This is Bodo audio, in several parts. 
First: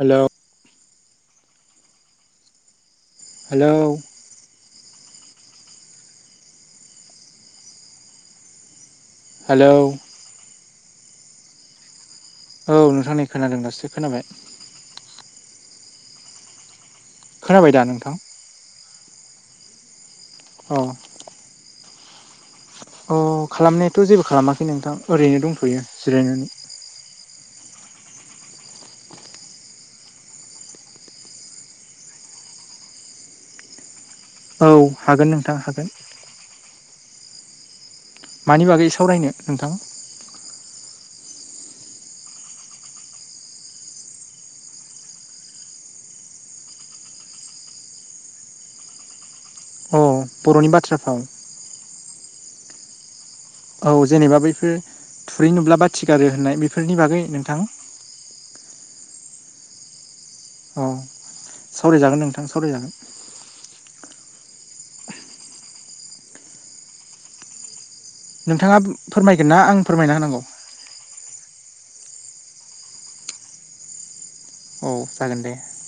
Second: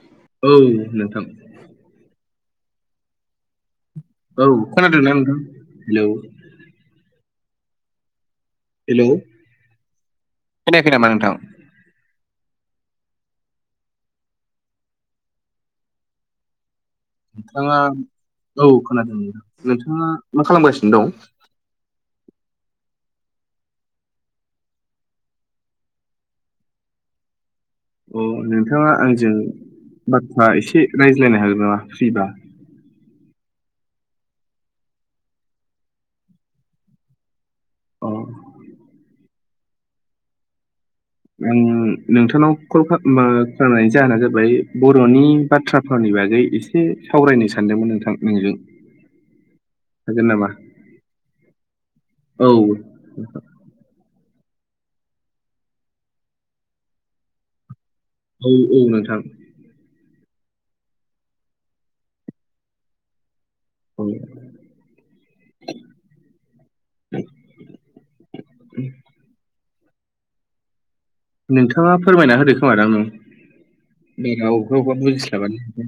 हेल' औ नोंथां हेलौ औ खोनादोंना नोंथां हेल हेल' हेलौ खोनायाखै नामा नोंथां। औ नोंथांनि खोनादों दासो खोनाबाय। खोनाबाय नोंथाङा दा नोंथां औ खोनादों नोंथाङा मा अ खालामगासिनो दं। अ खालामनायाथ' जेबो खालामाखै नोंथां ओरैनो दंथ'यो जिरायनानै अ नोंथाङा आंजों बाथ्रा एसे रायज्लायनो हागोन नामा फ्रिबा औ हागोन नोंथां हागोन। औ। मानि बागै सावरायनो नोंथां। आं नोंथांनाव कल खालामनायनि जाहोना जाबाय बर'नि बाथ्राफोरावनि बागै एसे एसे सावरायनो सानदोंमोन नोंथां नोंजों अ हागोन नामा बर'नि बाथ्रा फाव औ। औ जेनेबा बैफोर थुरै नुब्ला बा थिगारो होननाय बेफोरनि बागै नोंथां औ औ न थां अ सावरायजागोन नोंथां सावरायजागोन [inaudible] नोंथाङा फोरमायगोन ना आं फोरमायना होनांगौ नोंथाङा फोरमायना होदो खोमा द आंनाव बा अबेबा औ अबेबा जागोन दे बुजिस्लाबानो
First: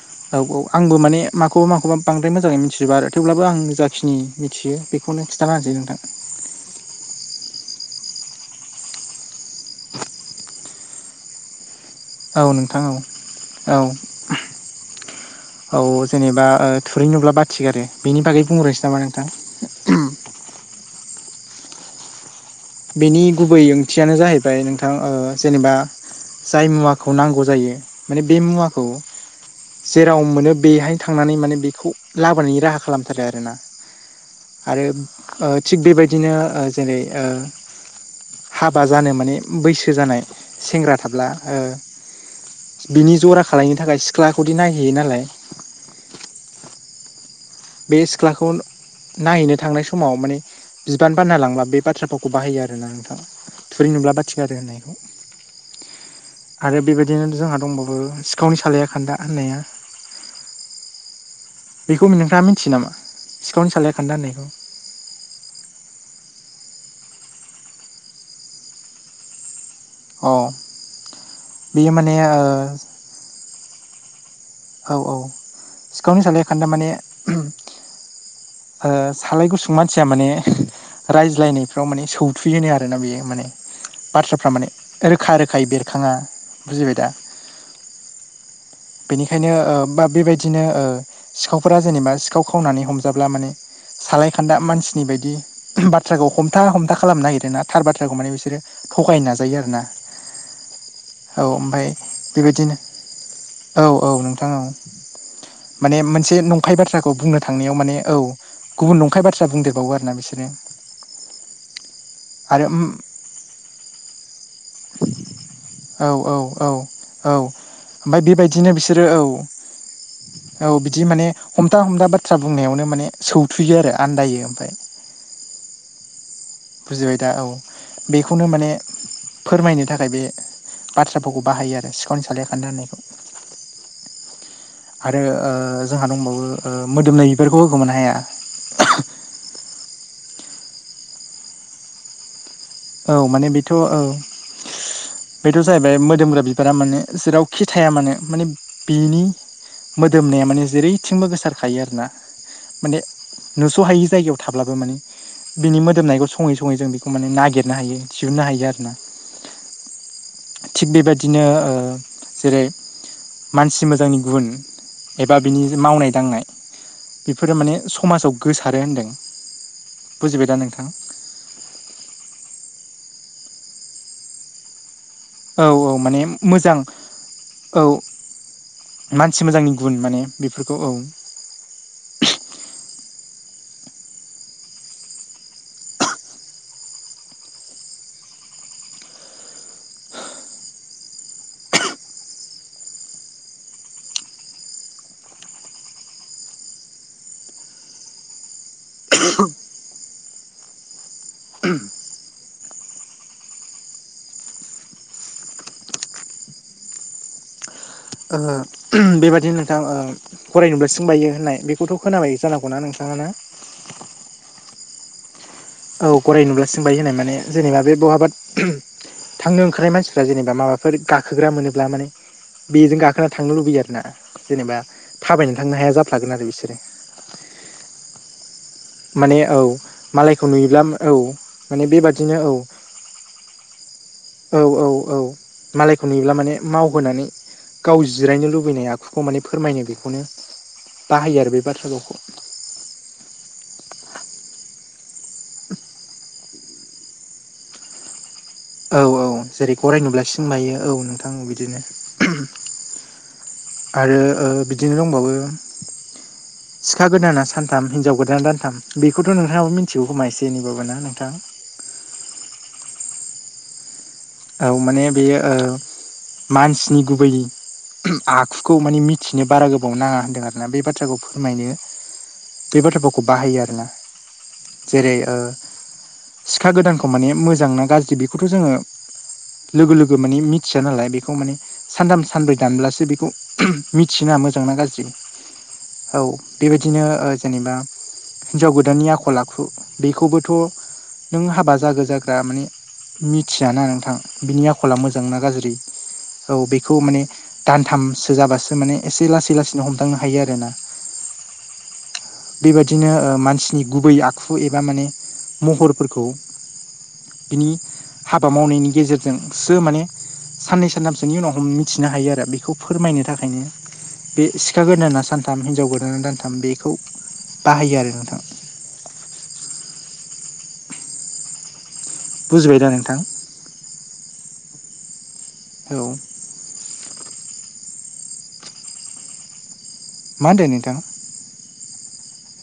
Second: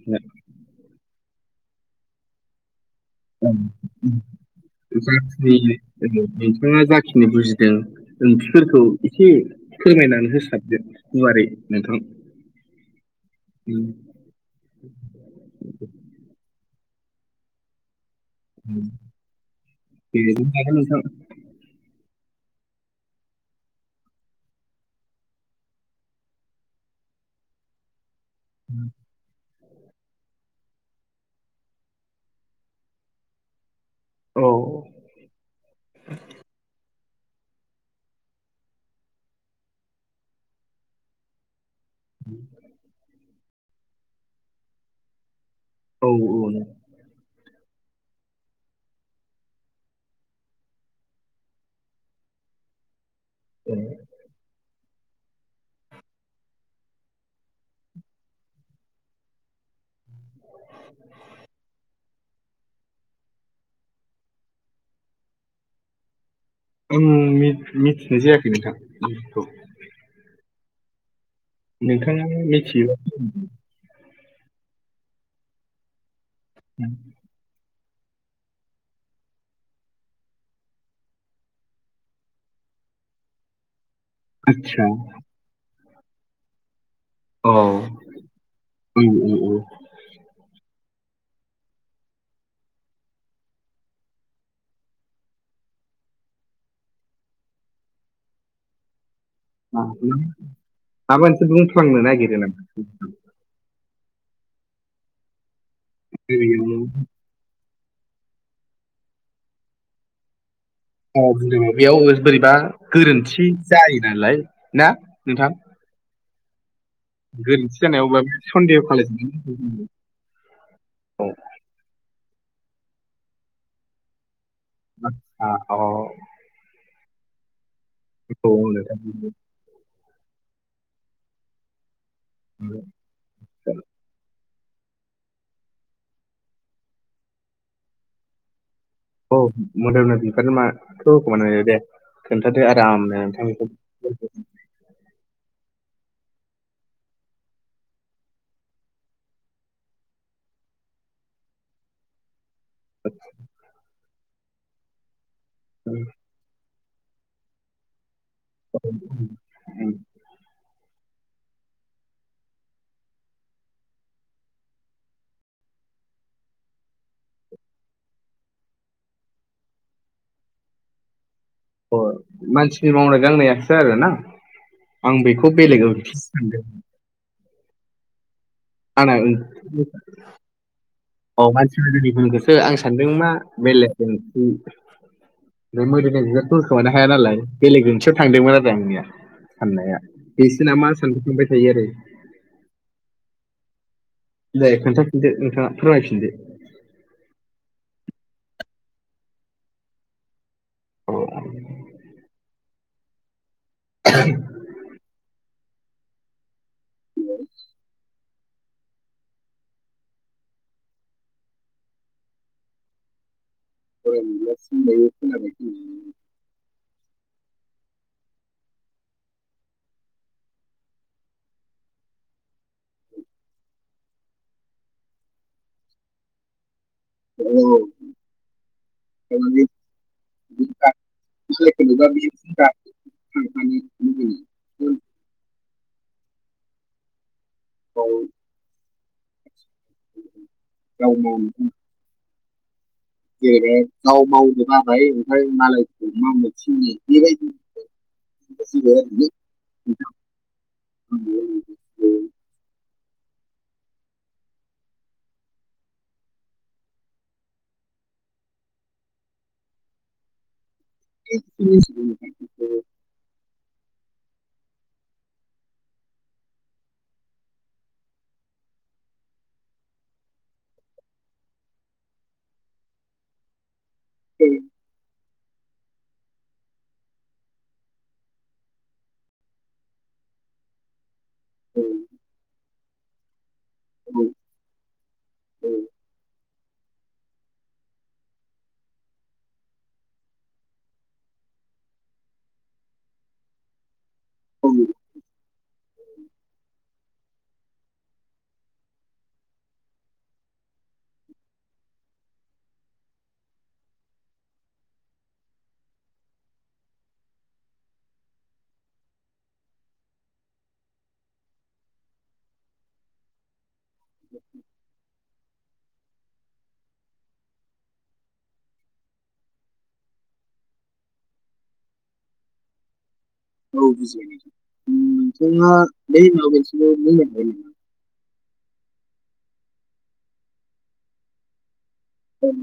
[unintelligible] औ औ आंबो माने माखौबा माखौबा बांद्राय मोजाङै मिथिजोबा आरो। थेवब्लाबो आं जाखिनि मिथियो बेखौनो जाखिनि खिन्थानासै नोंथां। ओ नोंथाङा जाखिनि बुजिदों ओंथिफोरखौ एसे फोरमायनानै होसारदो गुवारै नोंथां औ नोंथां औ औ उम औ जेनेबा ओ थुरै नुब्ला बाथिगारो बेनि बागै उम बुंग्रोनोसै नामा नोंथां [unintelligible] बेनि गुबै ओंथियानो जाहैबाय नोंथां जेनेबा जाय मुवाखौ नांगौ जायो माने बे मुवाखौ जेराव मोनो बेहायनो थांनानै माने बेखौ लाबोनायनि राहा खालामथारो आरो ना। औ आरो थिग बेबायदिनो जेरै हाबा जानो माने बैसो जानाय सेंग्रा थाब्ला [inaudible] बिनि जरा खालायनो थाखाय सिख्लाखौदि नायहैयो नालाय औ औ बे सिख्लाखौ नायहैनो थांनाय समाव माने बिबान बानना लांब्ला बे बाथ्राफोरखौ बाहायो आरोना नोंथां ओ थुरि नुब्ला बाथिगारो होननायखौ आरो बेबायदिनो जोंहा दंबाबो सिखावनि सालाया खान्दा होननाया बेखौ नोंथाङा मोनथियो नामा सिखावनि सालाया खान्दा होननायखौ आं मि-मिथिनाय जायाखै नोंथांखौ औ बेयो माने नोंथाङा ओ [inaudible] औ औ सिखावनि सालाया खान्दा माने ओ सालाय गुसुं मानसिया माने रायज्लायनायफ्राव माने सौथुयोनो आरोना बेयो माने बाथ्राफ्रा माने आदसा रोखा रोखायै बेरखाङा बुजिबाय दा औ औ औ बेनिखायनो औ ओ बा बेबायदिनो ओ सिखावफोरा जेनेबा सिखाव खावनानै हमजाब्ला माने सालाय खान्दा मानसिनि बायदि बाथ्राखौ हमथा हमथा खालामनो नागिरदों थार बाथ्राखौ माने बिसोरो थगायनो नाजायो आरोना माबा औ मोनसे ओमफाय बुंफ्लांनो नागिरो नामा बेबायदिनो औ औ नोंथां औ माने मोनसे नंखाय बाथ्राखौ बुंनो थांनायाव माने औ गुबुन नंखाय बाथ्रा बुंदेरबावो आरोना बिसोरो औ [unintelligible] बेयाव ओ बोरैबा आरो उम गोरोन्थि जायो नालाय ना नोंथां औ औ औ औ गोरोन्थि जानायाव बा ओमफाय बेबायदिनो सन्देह बिसोरो औ खालायजानाय औ बिदि औ माने हमथा हमथा बाथ्रा बुंनायावनो माने सौथुयो आरो आनदायो ओमफ्राय आतसा औ बुजिबाय दा औ बेखौनो माने फोरमायनो थाखाय बे बाथ्राफोरखौ बाहायो आरो सिखावनि सालाया खान्दा होननायखौ औ आरो ओ जोंहा दंबावो ओ मोदोमनाय बिबारखौ होखोमानो हाया औ मोदोमनाय बिबारखौ मा [unintelligible] खोनथादो औ आरामनो माने बेथ' औ [unintelligible] बेथ' जाहैबाय मोदोमग्रा बिबारा मानो जेरावखि थाया मानो माने बिनि मोदोमनाया माने जेरैथिंबो गोसारखायो आरो ना माने नुस' हायि जायगायाव थाब्लाबो माने बिनि मोदोमनायखौ सङै स सङै जों बेखौ माने नागिरनो हायो दिहुननो हायो आरो ना थिग बेबायदिनो ओ जेरै- मानसि मोजांनि गुन एबा बिनि मावनाय दांनाय बेफोरो माने समाजाव गोसारो होनदों बुजिबाय दा नोंथां। अ' मानसिनि मावनाय दांनायासो आरोना आं बेखौ औ औ बेलेगाव माने सानदों मोजां औ आंना मानसि मोजांनि गुन माने बेफोरखौ औ। औ मानसिफ्रा जुदि बुंगोनसो आं सानदों मां [unintelligible] बे मोदोमनाय बिबारखौ होखोमानो हाया नालाय बेलेग ओंथियाव थांदोंमोन आरो आंनिया साननाया बिसोरना मा सानफांबाय थायो आरो दे खोन्थाफिनदो नोंथाङा फोरमायफिनदो [unintelligible] ओ बेबादिनो नोंथां ओ गराय नुब्ला सिं बायो होननाय बेखौथ' खोनाबाय जानांगौना नोंथाङा ना सि औ गराय नुबला सिोंबाय होननाय माने जेनेबा बे बहाबा थांनो ओंखारनाय मानसिफोरा जेनेबा माबाफोर गाखोग्रा मोनोब्ला माने बेजों गाखोना थांनो लुबैयो आरो ना जेनेबा थाबायनानै थांनो हाया जाफ्लागोन आरो बिसोरो। औ। माने औ मालायखौ नुयोब्ला औ माने बेबादिनो औ [inaudible] [unintelligible] औ -औ- औ मालायखौ नुयोब्ला माने मावहोनानै गाव जिरायनो लुबैनाय आ दुखुखौ माने फोरमायनो बेखौनो बाहायो आरो बे बाथ्रा गावखौ जेरै गाव मावजोबाबाय ओमफ्राय मालायखौ मा मोनफिननाय बेबायदि [unintelligible] औ -औ जेरै गराय नुब्ला सिमायो औ नोंथां बिदिनो आरो ओ बिदिनो दंबाबो सिखा गोदाना सानथाम हिनजाव गोदाना दानथाम बेखौथ' नोंथाङाबो मिथिगौ खोमा एसे एनैबाबो ना। नोंथां [unintelligible] औ माने बेयो ओ मानसिनि गुबै आखुखौ माने मिथिनो बारा गोबाव नाङा होनदों आरोना बे बाथ्राखौ फोरमायनो बे बाथ्राफोरखौ बाहायो आरोना। जेरै ओ सिखा गोदानखौ माने मोजां ना गाज्रि बेखौथ' जोङो लोगो लोगो माने मिथिया नालाय बेखौ माने सानथाम सानब्रै दानब्लासो बेखौ मिथिना मोजांना गाज्रि औ बेबायदिनो ओ जेनेबा हिनजाव गोदाननि आखल आखु बेखौबोथ' नों हाबा जागो जाग्रा माने मिथियाना नोंथां बिनि आखलला मोजांना गाज्रि औ बेखौ माने दानथामसो जाबासो माने एसे लासै लासैनो हमदांनो हायो आरोना। बेबदिनो ओ मानसिनि गुबै आखु एबा माने महरफोरखौ बिनि हाबा मावनायनि गेजेरजोंसो माने साननै सानथामसोनि उनाव मिथिनो हायो आरो बेखौ फोरमायनो थाखायनो बे सिखा गोदाना सानथाम हिनजाव गोदाना दानथाम बेखौ बाहायो आरो नोंथां। बुजिबाय दा नोंथां। औ बुजिबाय औ नोंथाङा [unintelligible] मा होनदो नोंथां।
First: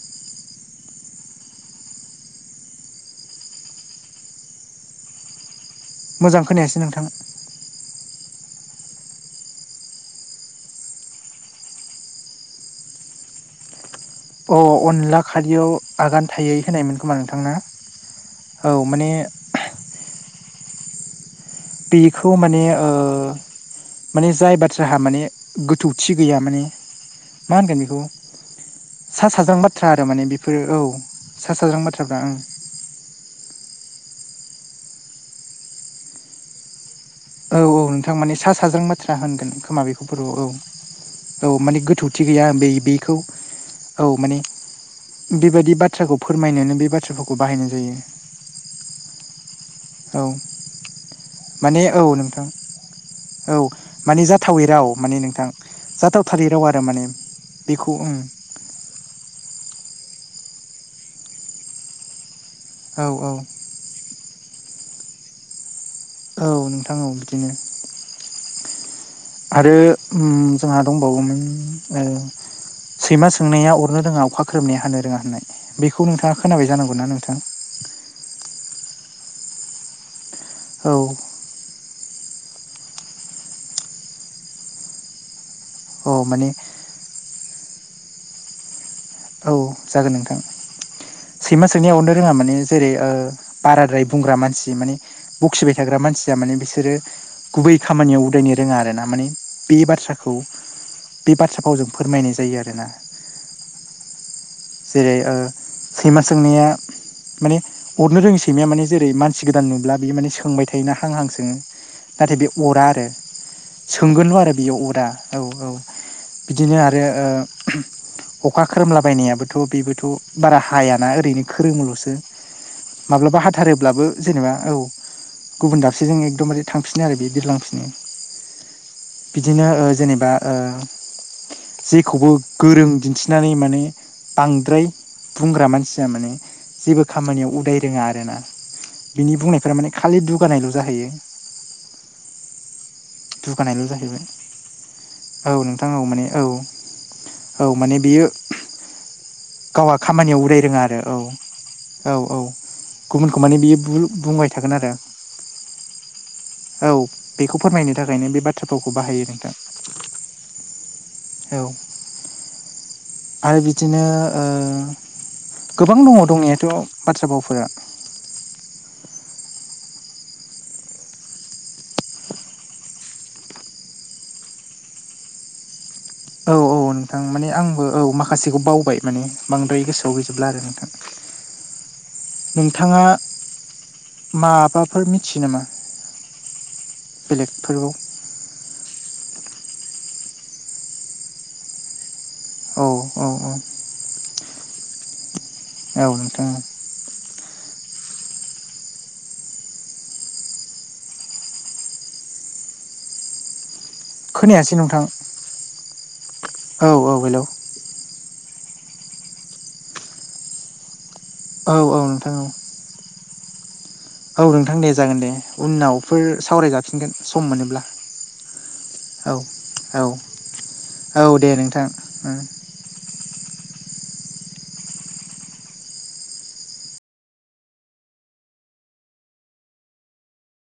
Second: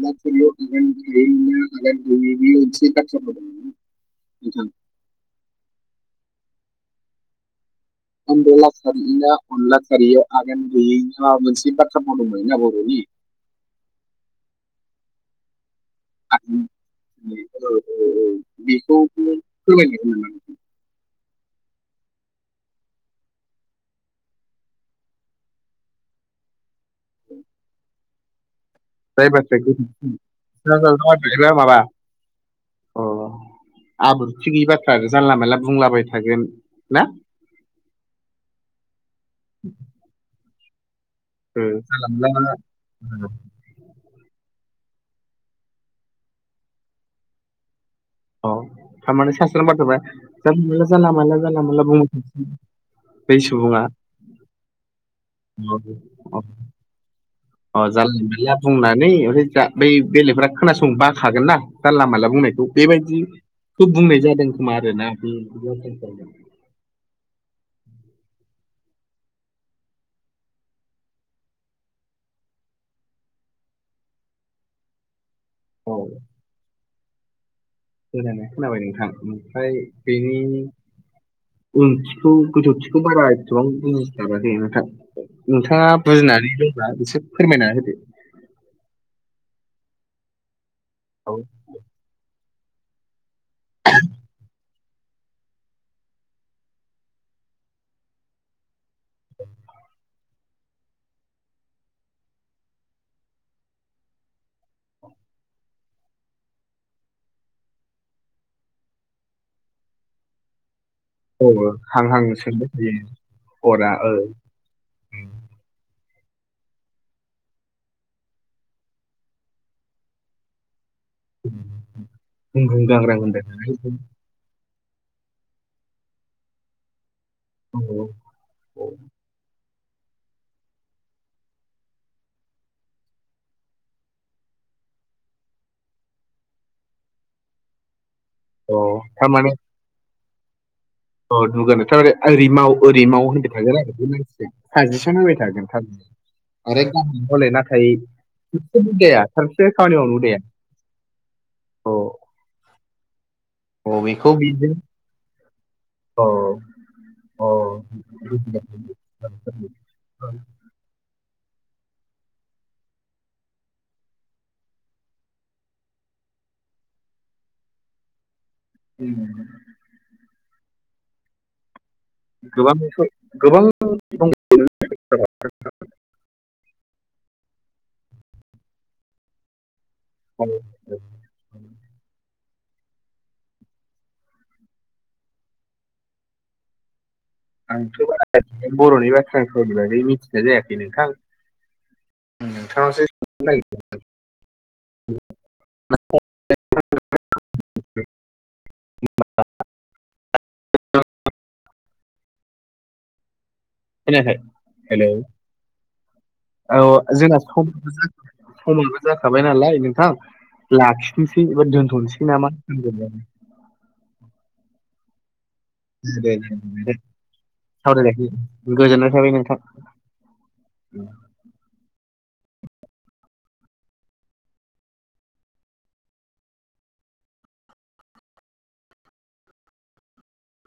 नो [unintelligible] [unintelligible] मोजां खोनायासै नोंथां। आन्दलाखारिनो अनलाखारिया आगान गैयै मा मोनसे बाथ्रा बुंदोंमोन ना बर'नि अ' अनला खारियाव आगान थायै होनायमोन खोमा नोंथांना औ माने ज [unintelligible] बेखौ माने ओ माने जाय बाथ्राह माने गोथौथि गैया माने मा होनगोन बेखौ सा साज्रां बाथ्रा आरो माने बेफोरो औ सा साज्रां बाथ्राफ्रा ओं [unintelligible] अ आब्रुथि गैयि बाथ्रा जानला मानला बुंलाबाय थागोन ना औ औ नोंथां माने सा साज्रां बाथ्रा होनगोन खोमा बेखौ बर' औ औ ओ माने जानला गोथौथि गैया मानला बै बेखौ औ माने बेबायदि बाथ्राखौ फोरमायनोनो बे बाथ्रा भावखौ बाहायनाय जायो। अ थारमाने सास्रों बाथ्रा बा औ जानला माला जानला मानला जानला माने मानला औ बुं नोंथां [unintelligible] औ माने जाथावै राव माने नोंथां अ जाथावथारै राव आरो माने अ' बेखौ ओं जानला मोनला बुंनानै आमफ्राय दा बै बेलेगफोरा खोनासंनो बाखागोन ना जानला मोनला बुंनाय औ औ बेबायदिखौ बुंनाय जादों खोमा आरोना बे [unintelligible] औ नोंथां औ बिदिनो। आरो उम जोंहा दंबावोमोन ओ सैमा सोंनाया अरनो रोङा अखा ख्रोमनाया हानो रोङा होननाय औ बेखौ नोंथाङा खोनाबाय जानांगौ ना नोंथां। होननानै खोनाबाय नोंथां ओमफ्राय बेनि औ उनथिखौ गोथौथिखौ बारा एसेबां बुंनो सानाखै नोंथां नोंथाङा औ माने बुजिनानै दंब्ला एसे फोरमायना होदो औ जागोन नोंथां। औ मा सोंनाया अरनो रोङा माने जेरै ओ बाराद्राय बुंग्रा मानसि माने बखिबाय थाग्रा मानसिया माने बिसोरो गुबै खामानियाव उदायनो रोङा आरो ना माने बे बाथ्राखौ बे बाथ्रा फावजों फोरमायनाय जायो आरोना। जेरै ओ सैमा सोंनाया माने अरनो रोंङै सैमाया माने जेरै मानसि गोदान नुब्ला बियो माने सोंबाय था योना हां हां औ सोङो औ हां हां नाथाय बेखौ सोंबाय अरा थायो आरो खरा ओ सोंगोनल आरो बेयाव अरा औ औ बिदिनो आरो अखा खोरोमलाबायनायाबो थ' बेबोथ' बारा हायाना ओरैनो खोरोमोल'सो गुं गुं गांग्रां माब्लाबा होनदों नालाय हाथारोब्लाबो जेनेबा औ गुबुन दाबसेजों एकदमबारे थांफिनो आरो बिरलांफिनो औ औ बिदिनो ओ जेनेबा ओ जेखौबो गोरों दिन्थिनानै माने बांद्राय बुंग्रा मानसिया माने जेबो खामानियाव उदाय रोङा आरोना अ बिनि बुंनायफोरा माने खालि दुगानायल' जाहैयो। औ दुगार थारमाने ओरै माव ओरै माव होनबाय थागोन दुगानायल' आरो बे जाहैबाय मानसिया साजेसन होबाय औ थागोन थार नोंथां औ माने औ आरो गावहा हले औ नाथाय माने बियो जेबे उदाया सानसेया खामानि गावहा मावनो उदाया खामानियाव उराय रोङा आरो औ अ औ औ गुबुनखौ माने बियो अ बेखौ बु-बुंबाय बेजों थागोन आरो अ औ अ बेखौ फोरमायनो थाखायनो बे बाथ्रा फावखौ बाहायो नोंथां। बुजिबाय। औ आरो बि दिनो ओ गोबां दङ दंनायाथ' बाथ्रा भावफोरा [unintelligible] गोबां [unintelligible] [unintelligible] औ औ नोंथां माने आंबो औ माखासेखौ बावबाय माने बांद्राय गोसोआव गैजोबला आरो नोंथां औ, नोंथाङा माबाफोर मिथियो नामा? बेलेगफोरखौ आंथ' बारा बर'नि बाथ्राफोरनि बागै मिथिनाय जायाखै नोंथां औ आंथ औ औ [unintelligible] औ नोंथाङा खोनायाखै खोनायासै नोंथां हेलौ औ जोंना समाबो [unintelligible] समाबो जाखाबाय नालाय नोंथां लाखिनोसै एबा औ औ दोनथ'नोसै नोंथां औ नामा होनदोंमोन। औ नोंथां दे जागोन दे। उनावफोर दे दे दे सावरायजाफिनगोन सम मोनोब्ला [unintelligible] गोजोननाय थाबाय औ नोंथां। औ उ औ दे नोंथां उम